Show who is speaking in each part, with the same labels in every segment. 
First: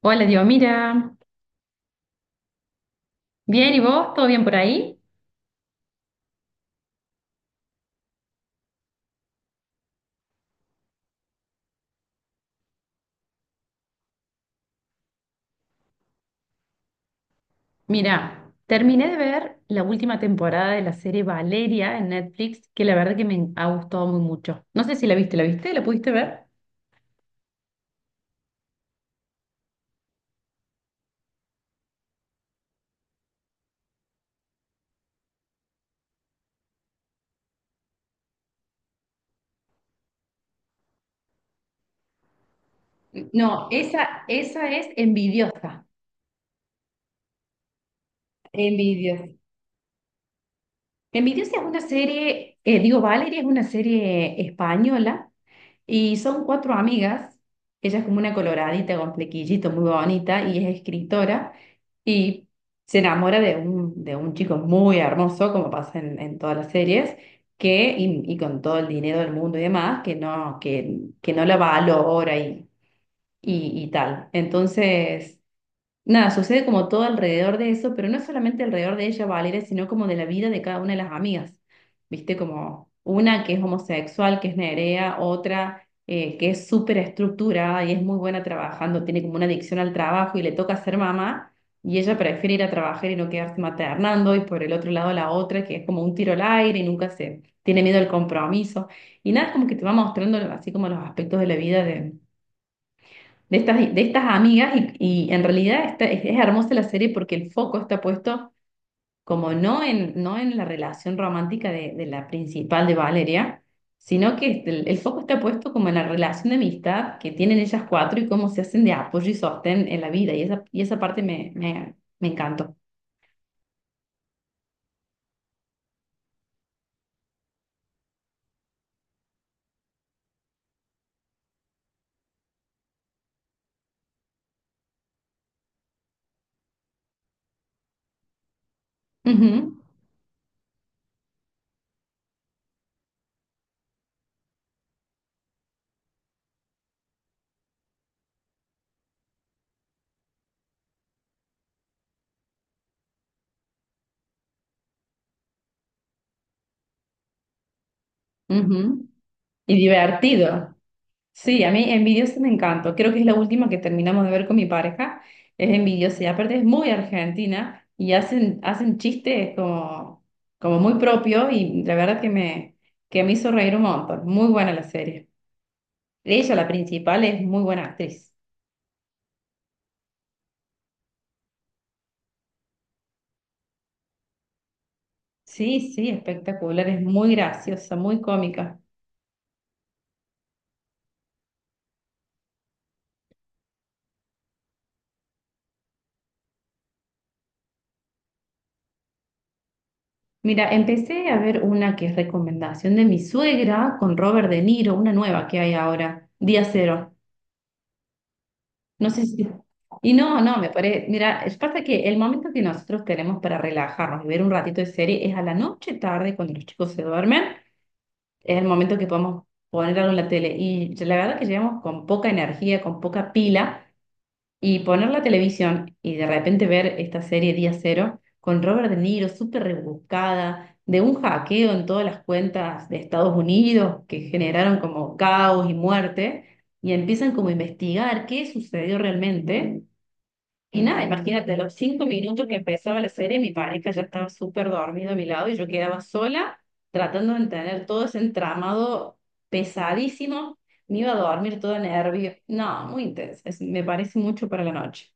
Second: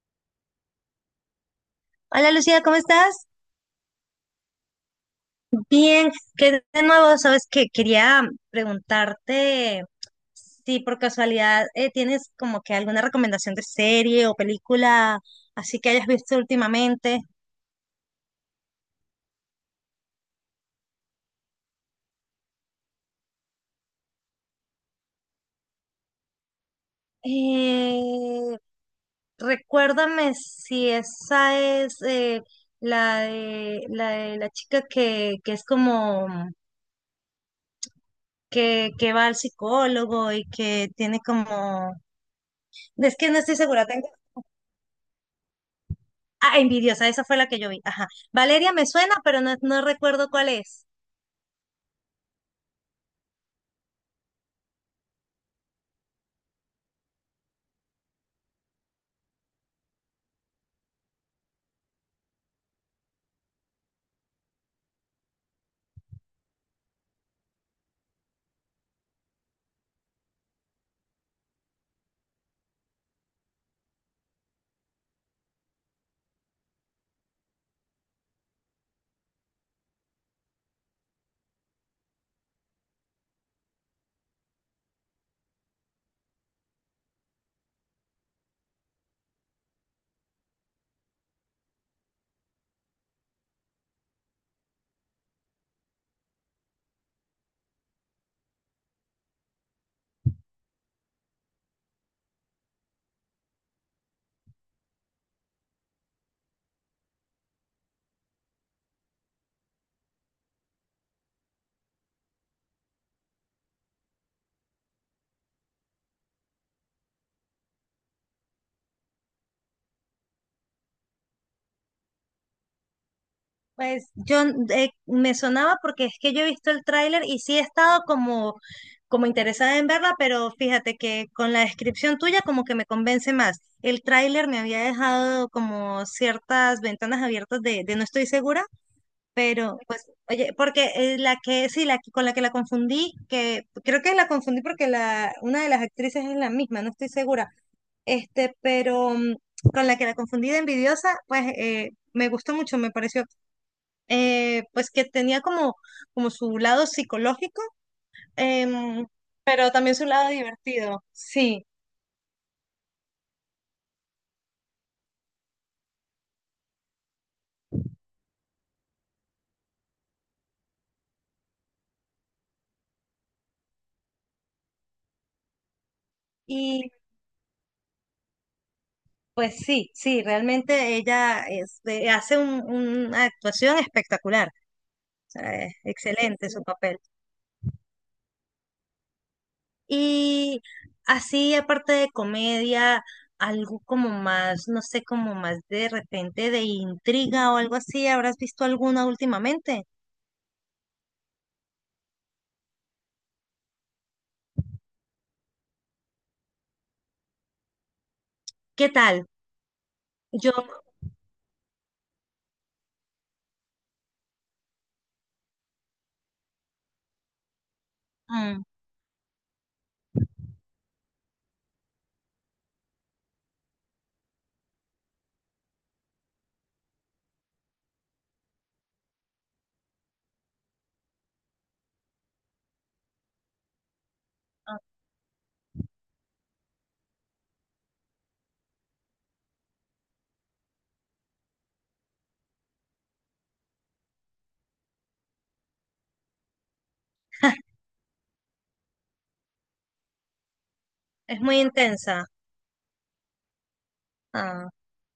Speaker 1: Hola, Dios, mira.
Speaker 2: Hola Lucía, ¿cómo estás?
Speaker 1: Bien, ¿y vos? ¿Todo bien por ahí?
Speaker 2: Bien, que de nuevo, sabes que quería preguntarte si por casualidad tienes como que alguna recomendación de serie o película así que hayas visto últimamente.
Speaker 1: Mira, terminé de ver la última temporada de la serie Valeria en Netflix, que la verdad que me ha gustado muy mucho. No sé si la viste, ¿la viste? ¿La pudiste ver?
Speaker 2: Eh, recuérdame si esa es la de, la de la chica que es como que va al psicólogo y que tiene como... Es que no estoy
Speaker 1: No,
Speaker 2: segura, tengo.
Speaker 1: esa es envidiosa.
Speaker 2: Ah, envidiosa, esa fue la que yo vi. Ajá. Valeria me suena,
Speaker 1: Envidiosa.
Speaker 2: pero no, no recuerdo cuál es.
Speaker 1: Envidiosa es una serie, digo, Valeria es una serie española y son cuatro amigas. Ella es como una coloradita con flequillito muy bonita y es escritora y se enamora de un chico muy hermoso, como pasa en todas las series, que, y con todo el dinero del mundo y demás, que no la valora y tal. Entonces, nada, sucede como todo alrededor de eso, pero no solamente alrededor de ella, Valeria, sino como de la vida de cada una de las amigas. Viste, como una que es homosexual, que es Nerea, otra que es súper estructurada y es muy buena trabajando, tiene como una adicción al trabajo y le toca ser mamá, y ella prefiere ir a trabajar y no quedarse maternando, y por el otro lado la otra que es como un tiro al aire y nunca se tiene miedo al compromiso. Y nada, es como que te va mostrando así como los aspectos de la vida de estas amigas y en realidad es hermosa la serie porque el foco está puesto como no en, no en la relación romántica de la principal de Valeria, sino que este, el foco está puesto como en la relación de amistad que tienen ellas cuatro y cómo se hacen de apoyo y sostén en la vida y esa parte me encantó.
Speaker 2: Pues yo me sonaba porque es que yo he visto el tráiler y sí he estado como, como interesada en verla, pero fíjate que con la descripción tuya como que me convence más. El tráiler me había dejado como ciertas ventanas abiertas de no estoy segura,
Speaker 1: Ujú.
Speaker 2: pero pues, oye, porque la que, sí, con la que la confundí, que creo que la confundí porque la, una de las actrices es la misma, no estoy segura este, pero con la que la confundí de envidiosa, pues me gustó mucho, me pareció, pues que tenía como, como su lado psicológico, em,
Speaker 1: Ujú.
Speaker 2: pero
Speaker 1: Y
Speaker 2: también su lado
Speaker 1: divertido.
Speaker 2: divertido,
Speaker 1: Sí,
Speaker 2: sí.
Speaker 1: a mí Envidiosa me encanta. Creo que es la última que terminamos de ver con mi pareja. Es Envidiosa y aparte es muy argentina y hacen chistes como, como muy propio y la verdad que me hizo reír un montón. Muy buena la serie. Ella, la
Speaker 2: Y
Speaker 1: principal, es muy buena actriz.
Speaker 2: pues sí, sí, realmente hace una actuación espectacular, o sea, es
Speaker 1: Sí, sí,
Speaker 2: excelente su
Speaker 1: espectacular.
Speaker 2: papel.
Speaker 1: Es muy graciosa, muy cómica.
Speaker 2: Y así, aparte de comedia, algo como más, no sé, como más de repente de intriga o algo así, ¿habrás visto alguna últimamente?
Speaker 1: Mira, empecé a ver una que es recomendación de mi suegra con Robert De Niro, una nueva que hay ahora, Día Cero.
Speaker 2: ¿Qué
Speaker 1: No sé
Speaker 2: tal?
Speaker 1: si... Y no,
Speaker 2: Yo,
Speaker 1: no, me parece... Mira, es pasa que el momento que nosotros tenemos para relajarnos y ver un ratito de serie es a la noche tarde, cuando los chicos se duermen, es
Speaker 2: mm,
Speaker 1: el momento que podemos poner algo en la tele. Y la verdad que llegamos con poca energía, con poca pila, y poner la televisión y de repente ver esta serie Día Cero con Robert De Niro, súper rebuscada, de un hackeo en todas las cuentas de Estados Unidos que generaron
Speaker 2: ah,
Speaker 1: como caos y muerte y empiezan como a investigar qué sucedió realmente. Y nada, imagínate, a los 5 minutos que empezaba la serie, mi pareja ya estaba súper dormido a mi lado y yo quedaba sola tratando de entender todo ese entramado pesadísimo. Me iba a
Speaker 2: es
Speaker 1: dormir
Speaker 2: muy
Speaker 1: toda
Speaker 2: intensa.
Speaker 1: nervio. No, muy intenso. Me parece mucho para
Speaker 2: Ah.
Speaker 1: la noche.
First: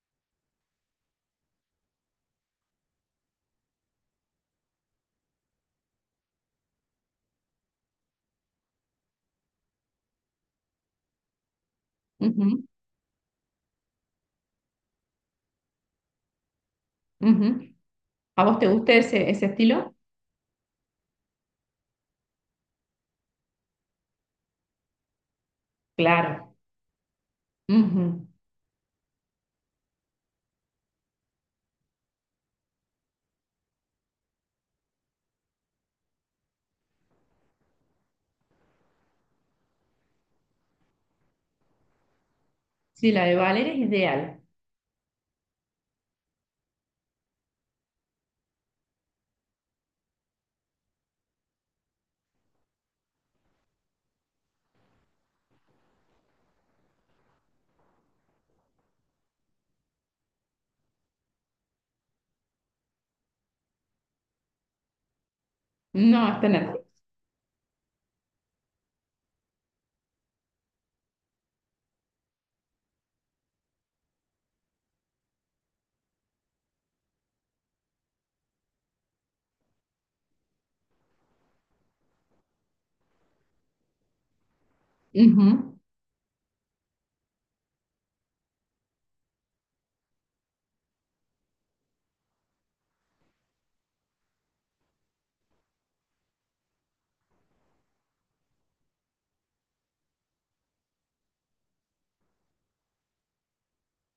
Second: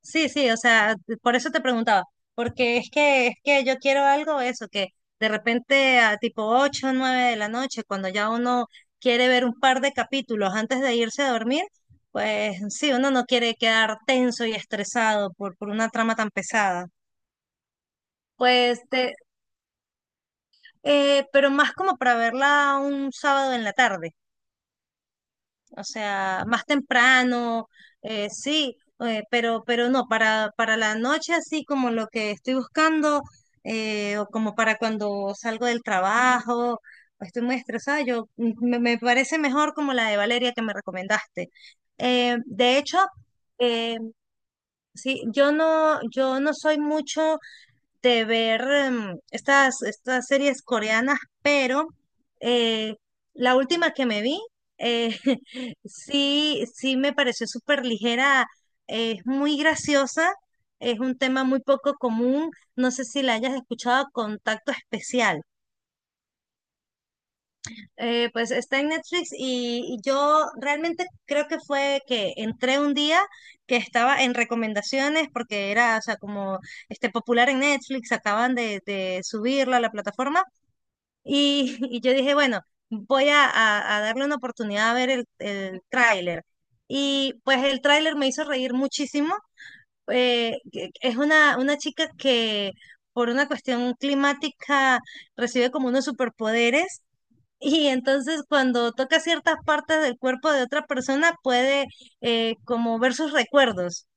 Speaker 2: Sí, sí, o sea, por eso te preguntaba, porque es que yo quiero algo eso, que de repente a tipo 8 o 9 de la noche, cuando ya uno quiere ver un par de capítulos antes de irse a dormir, pues
Speaker 1: Ujú,
Speaker 2: sí, uno no quiere quedar tenso y estresado por una trama tan pesada.
Speaker 1: ujú. ¿A vos te
Speaker 2: Pues,
Speaker 1: gusta
Speaker 2: te-
Speaker 1: ese estilo?
Speaker 2: pero más como para verla un sábado en la tarde. O sea,
Speaker 1: Claro.
Speaker 2: más temprano,
Speaker 1: Ujú.
Speaker 2: sí, pero no, para la noche así como lo que estoy buscando, o como para cuando salgo del trabajo, o estoy muy estresada, me, me parece mejor como la de Valeria que me recomendaste. De hecho,
Speaker 1: Sí, la de Valeria es
Speaker 2: eh,
Speaker 1: ideal.
Speaker 2: sí, yo no, yo no soy mucho de ver estas, estas series coreanas, pero eh, la última que me vi, eh, sí, sí me pareció súper ligera, es muy graciosa, es un tema muy poco común, no sé si la hayas escuchado, Contacto Especial.
Speaker 1: No, está en Netflix.
Speaker 2: Pues está en Netflix y yo realmente creo que fue que entré un día que estaba en recomendaciones porque era, o sea, como este popular en Netflix, acaban de subirlo a la plataforma y, y yo dije, bueno, a darle una oportunidad a ver
Speaker 1: Ujú.
Speaker 2: el tráiler. Y pues el tráiler me hizo reír muchísimo. Es una chica que por una cuestión climática recibe como unos superpoderes y entonces cuando toca ciertas partes del cuerpo de otra persona puede como ver sus recuerdos.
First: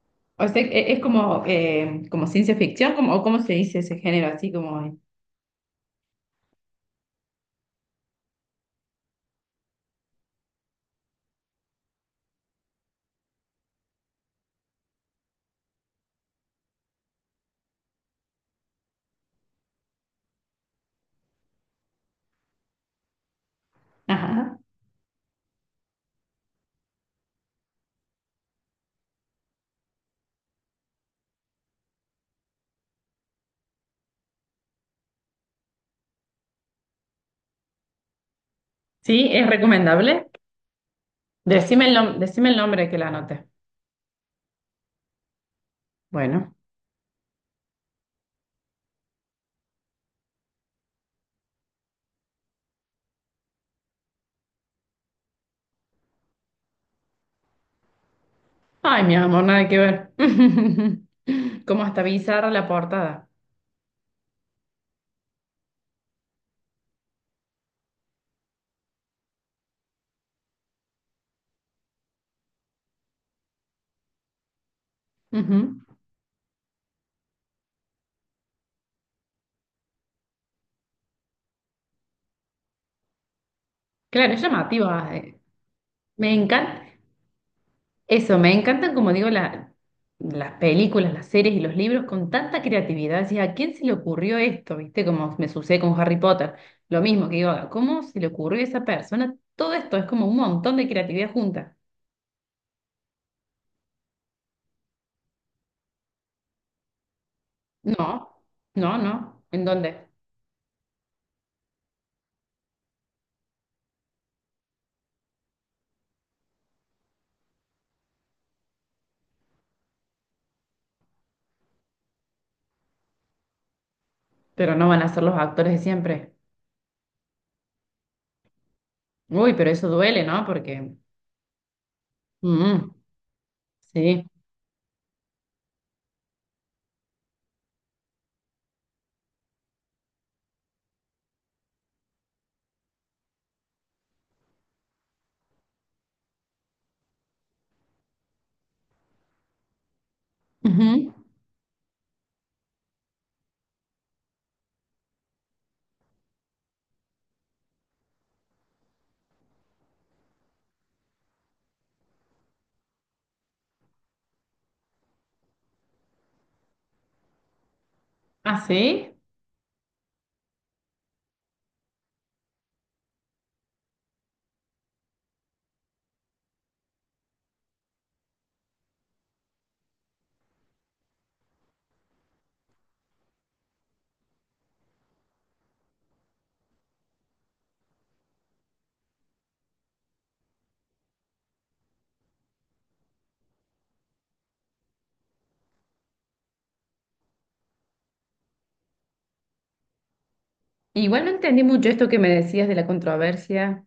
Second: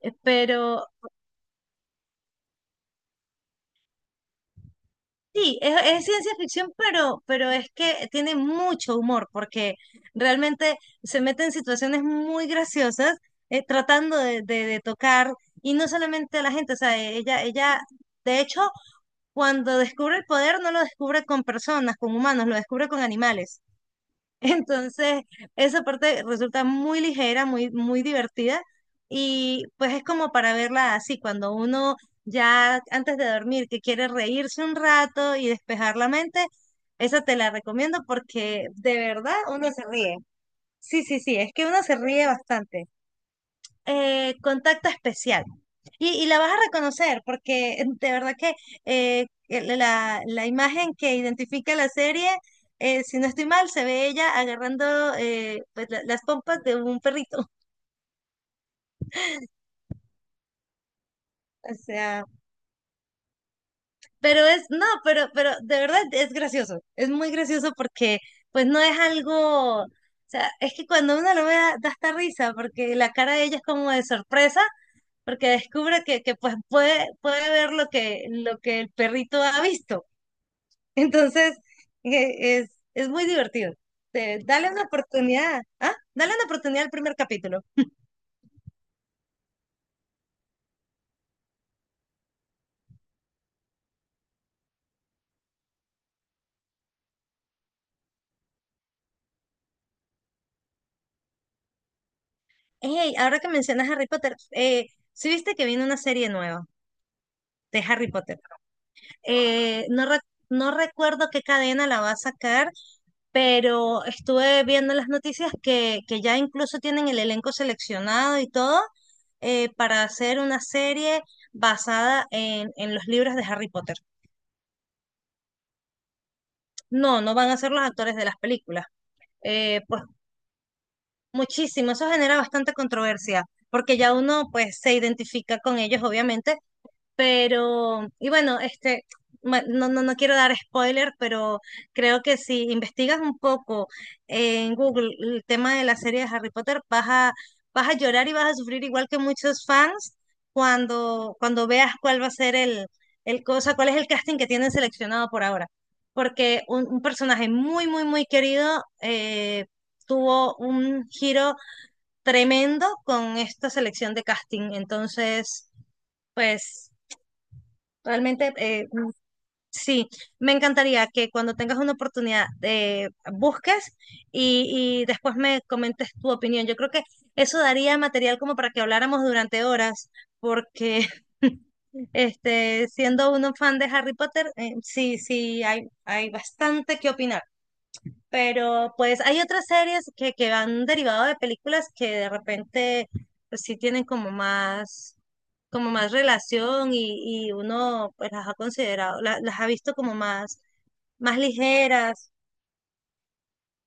Speaker 1: O sea,
Speaker 2: Pero
Speaker 1: es como, como ciencia ficción, como, o cómo se dice ese género, así como...
Speaker 2: sí, es ciencia ficción, pero es que tiene mucho humor porque realmente se mete en situaciones muy graciosas tratando de, de tocar y no solamente a la gente, o sea, ella, de hecho, cuando descubre el poder no lo descubre con personas, con humanos, lo descubre con animales.
Speaker 1: Ajá.
Speaker 2: Entonces, esa parte resulta muy ligera, muy, muy divertida y pues es como para verla así, cuando uno ya antes de dormir que quiere reírse un rato y despejar la mente, esa te la recomiendo porque de
Speaker 1: Sí,
Speaker 2: verdad
Speaker 1: es
Speaker 2: uno se ríe.
Speaker 1: recomendable.
Speaker 2: Sí, sí, sí, es que uno
Speaker 1: Decime el,
Speaker 2: se
Speaker 1: nom-
Speaker 2: ríe
Speaker 1: decime el
Speaker 2: bastante.
Speaker 1: nombre que la anote.
Speaker 2: Contacto especial. Y la vas
Speaker 1: Bueno.
Speaker 2: a reconocer porque de verdad que la, la imagen que identifica la serie, si no estoy mal, se ve ella agarrando pues, las pompas de un perrito.
Speaker 1: Ay, mi amor, nada que ver.
Speaker 2: O
Speaker 1: Como hasta
Speaker 2: sea,
Speaker 1: bizarra la portada.
Speaker 2: pero es, no, pero de verdad es gracioso. Es muy gracioso porque pues no es algo, o sea, es que cuando uno lo ve da hasta risa porque la cara de ella es como de sorpresa porque
Speaker 1: Ujú.
Speaker 2: descubre que pues puede, puede ver lo que el perrito ha visto. Entonces, es muy divertido.
Speaker 1: Claro, es
Speaker 2: Dale una
Speaker 1: llamativa.
Speaker 2: oportunidad. Ah,
Speaker 1: Me
Speaker 2: dale una
Speaker 1: encanta.
Speaker 2: oportunidad al primer capítulo.
Speaker 1: Eso, me encantan, como digo, las películas, las series y los libros con tanta creatividad. Decís, ¿a quién se le ocurrió esto? ¿Viste? Como me sucede con Harry Potter. Lo mismo que digo, ¿cómo se le ocurrió a esa persona? Todo esto es como un montón de creatividad junta.
Speaker 2: Hey, ahora que mencionas Harry Potter, ¿sí viste que viene una serie nueva de Harry
Speaker 1: No,
Speaker 2: Potter?
Speaker 1: no, no. ¿En
Speaker 2: Eh,
Speaker 1: dónde?
Speaker 2: no, re- no recuerdo qué cadena la va a sacar, pero estuve viendo las noticias que ya incluso tienen el elenco seleccionado y todo para hacer una serie basada en los libros de Harry Potter.
Speaker 1: Pero no van a ser los actores de siempre.
Speaker 2: No, no van a ser los actores de las películas.
Speaker 1: Uy, pero eso
Speaker 2: Pues
Speaker 1: duele, ¿no? Porque...
Speaker 2: muchísimo, eso genera bastante
Speaker 1: Mm,
Speaker 2: controversia, porque ya
Speaker 1: sí.
Speaker 2: uno pues se identifica con ellos, obviamente. Pero, y bueno, este, no, no, no quiero dar spoiler, pero creo que si investigas un poco en Google el tema de la serie de Harry Potter, vas a, vas a llorar y vas a sufrir igual que muchos fans
Speaker 1: Ujú.
Speaker 2: cuando, cuando veas cuál va a ser el, cuál es el casting que tienen seleccionado por ahora. Porque un personaje muy, muy, muy querido tuvo un giro tremendo con esta selección de casting. Entonces, pues realmente,
Speaker 1: ¿Ah, sí?
Speaker 2: sí, me encantaría que cuando tengas una oportunidad busques y después me comentes tu opinión. Yo creo que eso daría material como para que habláramos durante horas, porque este, siendo uno fan de Harry Potter, sí, sí, hay bastante que opinar. Pero pues hay otras series que han derivado de películas que de repente pues, sí tienen como más relación y uno pues las ha considerado, las ha visto como más,
Speaker 1: Igual no
Speaker 2: más
Speaker 1: entendí mucho esto que me
Speaker 2: ligeras.
Speaker 1: decías de la controversia.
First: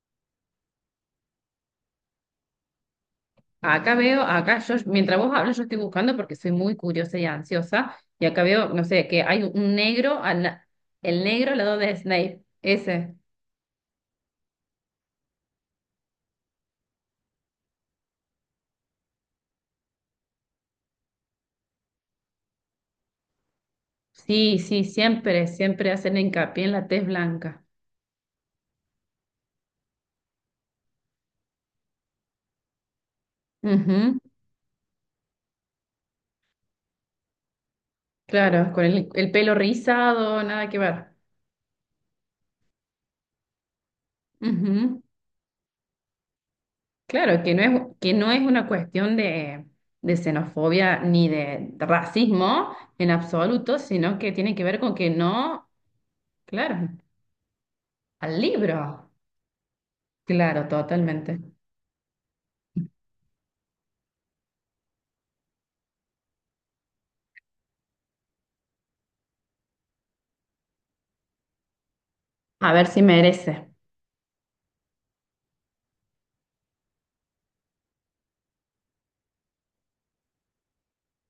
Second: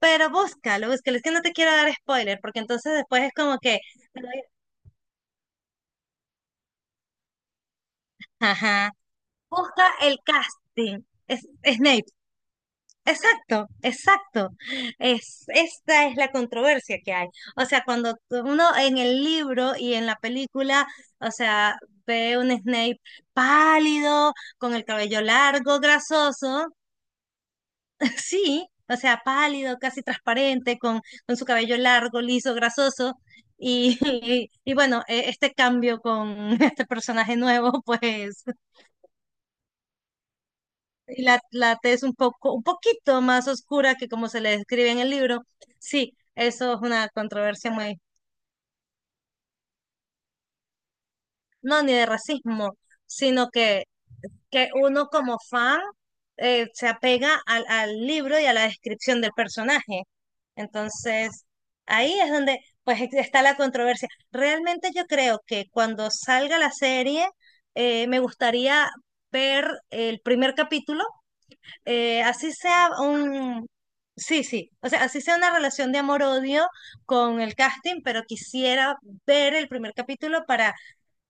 Speaker 2: Pero búscalo, búscalo. Es que no te quiero dar spoiler, porque entonces después es como que,
Speaker 1: Acá veo, acá yo, mientras vos hablas, yo estoy buscando porque soy muy curiosa y ansiosa. Y acá veo, no
Speaker 2: ajá,
Speaker 1: sé, que hay un
Speaker 2: busca el
Speaker 1: negro,
Speaker 2: casting.
Speaker 1: el
Speaker 2: Es,
Speaker 1: negro al lado de
Speaker 2: Snape.
Speaker 1: Snape. Ese.
Speaker 2: Exacto, exacto. Es, esta es la controversia que hay. O sea, uno en el libro y en la película, o sea, ve un Snape pálido,
Speaker 1: Sí,
Speaker 2: con
Speaker 1: sí,
Speaker 2: el cabello
Speaker 1: siempre,
Speaker 2: largo,
Speaker 1: siempre hacen hincapié
Speaker 2: grasoso,
Speaker 1: en la tez blanca.
Speaker 2: sí, o sea, pálido, casi transparente, con su cabello largo, liso, grasoso. Y,
Speaker 1: Ujú.
Speaker 2: y, bueno, este cambio con este personaje nuevo, pues.
Speaker 1: Claro, con el pelo rizado, nada que ver.
Speaker 2: Y la, la T es un poco, un poquito más oscura que como se le describe en
Speaker 1: Ujú.
Speaker 2: el libro. Sí, eso es una
Speaker 1: Claro, que no
Speaker 2: controversia
Speaker 1: es,
Speaker 2: muy,
Speaker 1: que no es una cuestión de xenofobia ni de
Speaker 2: no ni de racismo,
Speaker 1: racismo en
Speaker 2: sino
Speaker 1: absoluto, sino que tiene que
Speaker 2: que
Speaker 1: ver con
Speaker 2: uno
Speaker 1: que
Speaker 2: como
Speaker 1: no,
Speaker 2: fan se
Speaker 1: claro,
Speaker 2: apega al, al libro
Speaker 1: al
Speaker 2: y a la
Speaker 1: libro.
Speaker 2: descripción del personaje.
Speaker 1: Claro, totalmente.
Speaker 2: Entonces, ahí es donde está la controversia. Realmente yo creo que cuando salga la serie, me gustaría ver el primer capítulo así
Speaker 1: A ver
Speaker 2: sea
Speaker 1: si merece.
Speaker 2: un, sí, sí, o sea, así sea una relación de amor-odio con el casting, pero quisiera ver el primer capítulo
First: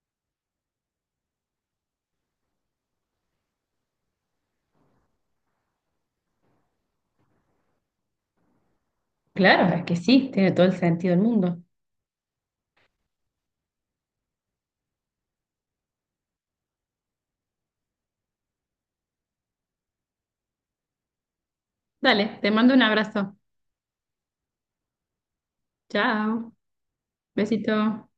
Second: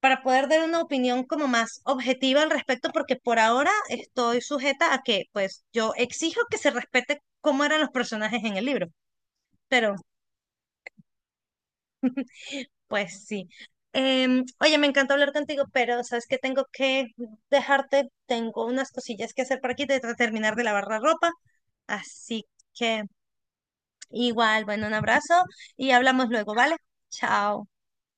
Speaker 2: para poder dar una opinión como más objetiva al respecto, porque por ahora estoy sujeta a que, pues, yo exijo que se respete cómo eran los personajes en el libro,
Speaker 1: Claro, es
Speaker 2: pero
Speaker 1: que sí, tiene todo el sentido del mundo.
Speaker 2: pues sí. Oye, me encantó hablar contigo, pero sabes que tengo que dejarte, tengo unas cosillas que hacer por aquí, de terminar de lavar la ropa,
Speaker 1: Dale,
Speaker 2: así
Speaker 1: te mando un
Speaker 2: que
Speaker 1: abrazo.
Speaker 2: igual, bueno, un abrazo y hablamos
Speaker 1: Chao,
Speaker 2: luego, ¿vale? Chao.
Speaker 1: besito.